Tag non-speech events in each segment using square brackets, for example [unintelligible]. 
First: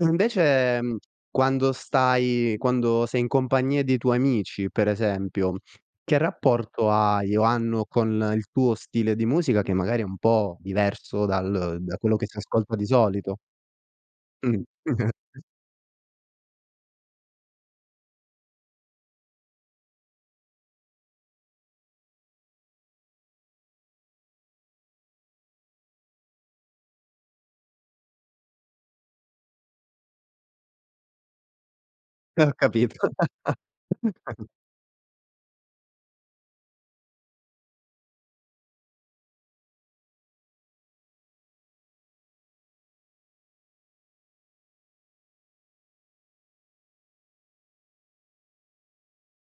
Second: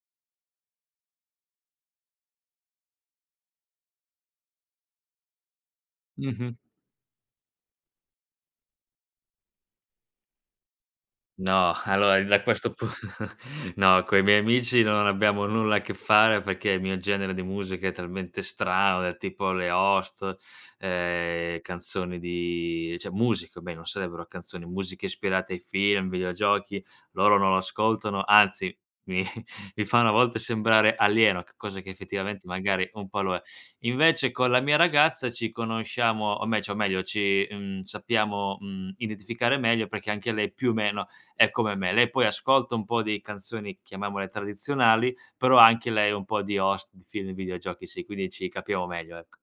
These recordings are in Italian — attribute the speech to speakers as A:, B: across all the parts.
A: Invece, ehm, quando stai quando sei in compagnia dei tuoi amici, per esempio, che
B: Mh-mh.
A: rapporto hai o hanno con il tuo stile di musica che magari è un po' diverso
B: No,
A: dal da quello
B: allora
A: che
B: in
A: si
B: da questo
A: ascolta di
B: pun
A: solito?
B: [laughs] no, coi miei
A: Mh.
B: amici non
A: [chuckles]
B: abbiamo nulla a che fare perché il mio genere di musica è talmente strano, del tipo le host, ehm, canzoni di cioè musica almeno, sarebbero canzoni, musiche ispirate ai film, videogiochi, loro non lo ascoltano, anzi mi [chuckles] mi fanno a volte sembrare alieno, che cosa che
A: E
B: effettivamente
A: ho
B: magari
A: capito,
B: un po' lo
A: [laughs]
B: è. Invece
A: [unintelligible]
B: con la mia ragazza ci conosciamo, o me cio meglio ci, mhmm, sappiamo, mhmm, identificare meglio perché anche lei più meno è come me. Lei poi ascolta un po' di canzoni, chiamiamole tradizionali, però anche lei un po' di host di film, videogiochi sì, quindi ci capiamo meglio, ecco.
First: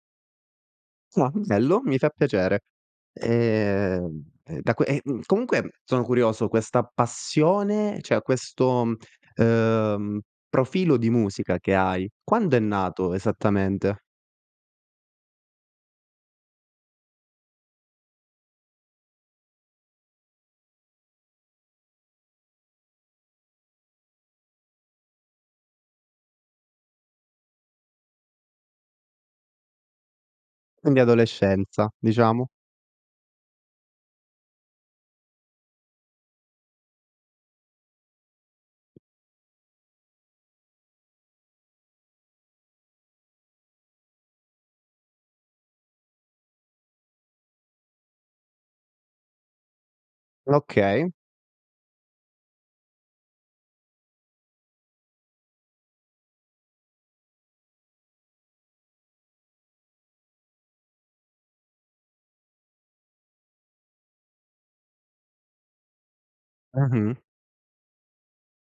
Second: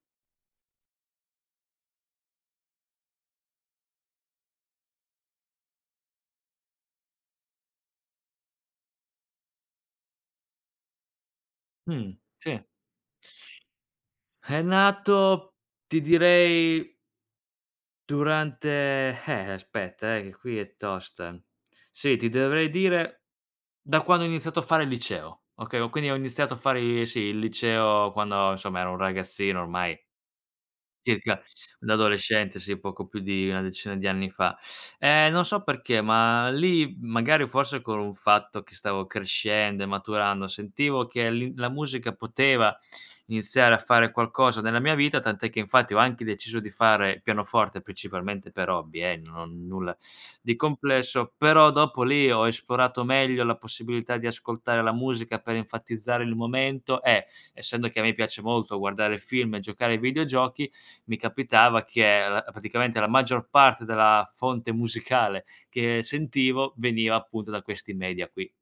A: Ah, bello. Mi fa piacere. Ehm, e da que ehm, comunque sono curioso, questa passione cioè questo, uhm, profilo di musica che hai,
B: Mh,
A: quando è
B: sì.
A: nato esattamente?
B: È nato ti direi durante eh aspetta, eh, che qui è tosta. Sì, ti dovrei dire da quando ho iniziato a fare il liceo. Okay, ho quindi ho iniziato a fare i sì il liceo quando insomma ero un ragazzino ormai.
A: Quindi
B: Circa
A: adolescenza,
B: da
A: diciamo.
B: adolescente, sì poco più di una decina di anni fa. Ehm non so perché, ma lì magari forse con un fatto che stavo crescendo e maturando sentivo che lì la musica poteva iniziare a fare qualcosa nella mia vita. Tant'è che infatti ho anche deciso di fare pianoforte, principalmente per hobby, eh, no nulla di
A: Okay.
B: complesso. Però dopo lì ho esplorato meglio la possibilità di ascoltare la musica per enfatizzare il momento e essendo che a me piace molto guardare film e giocare ai videogiochi, mi capitava che allo praticamente la maggior parte della fonte musicale che sentivo veniva
A: Mh-mh.
B: appunto da questi media qui.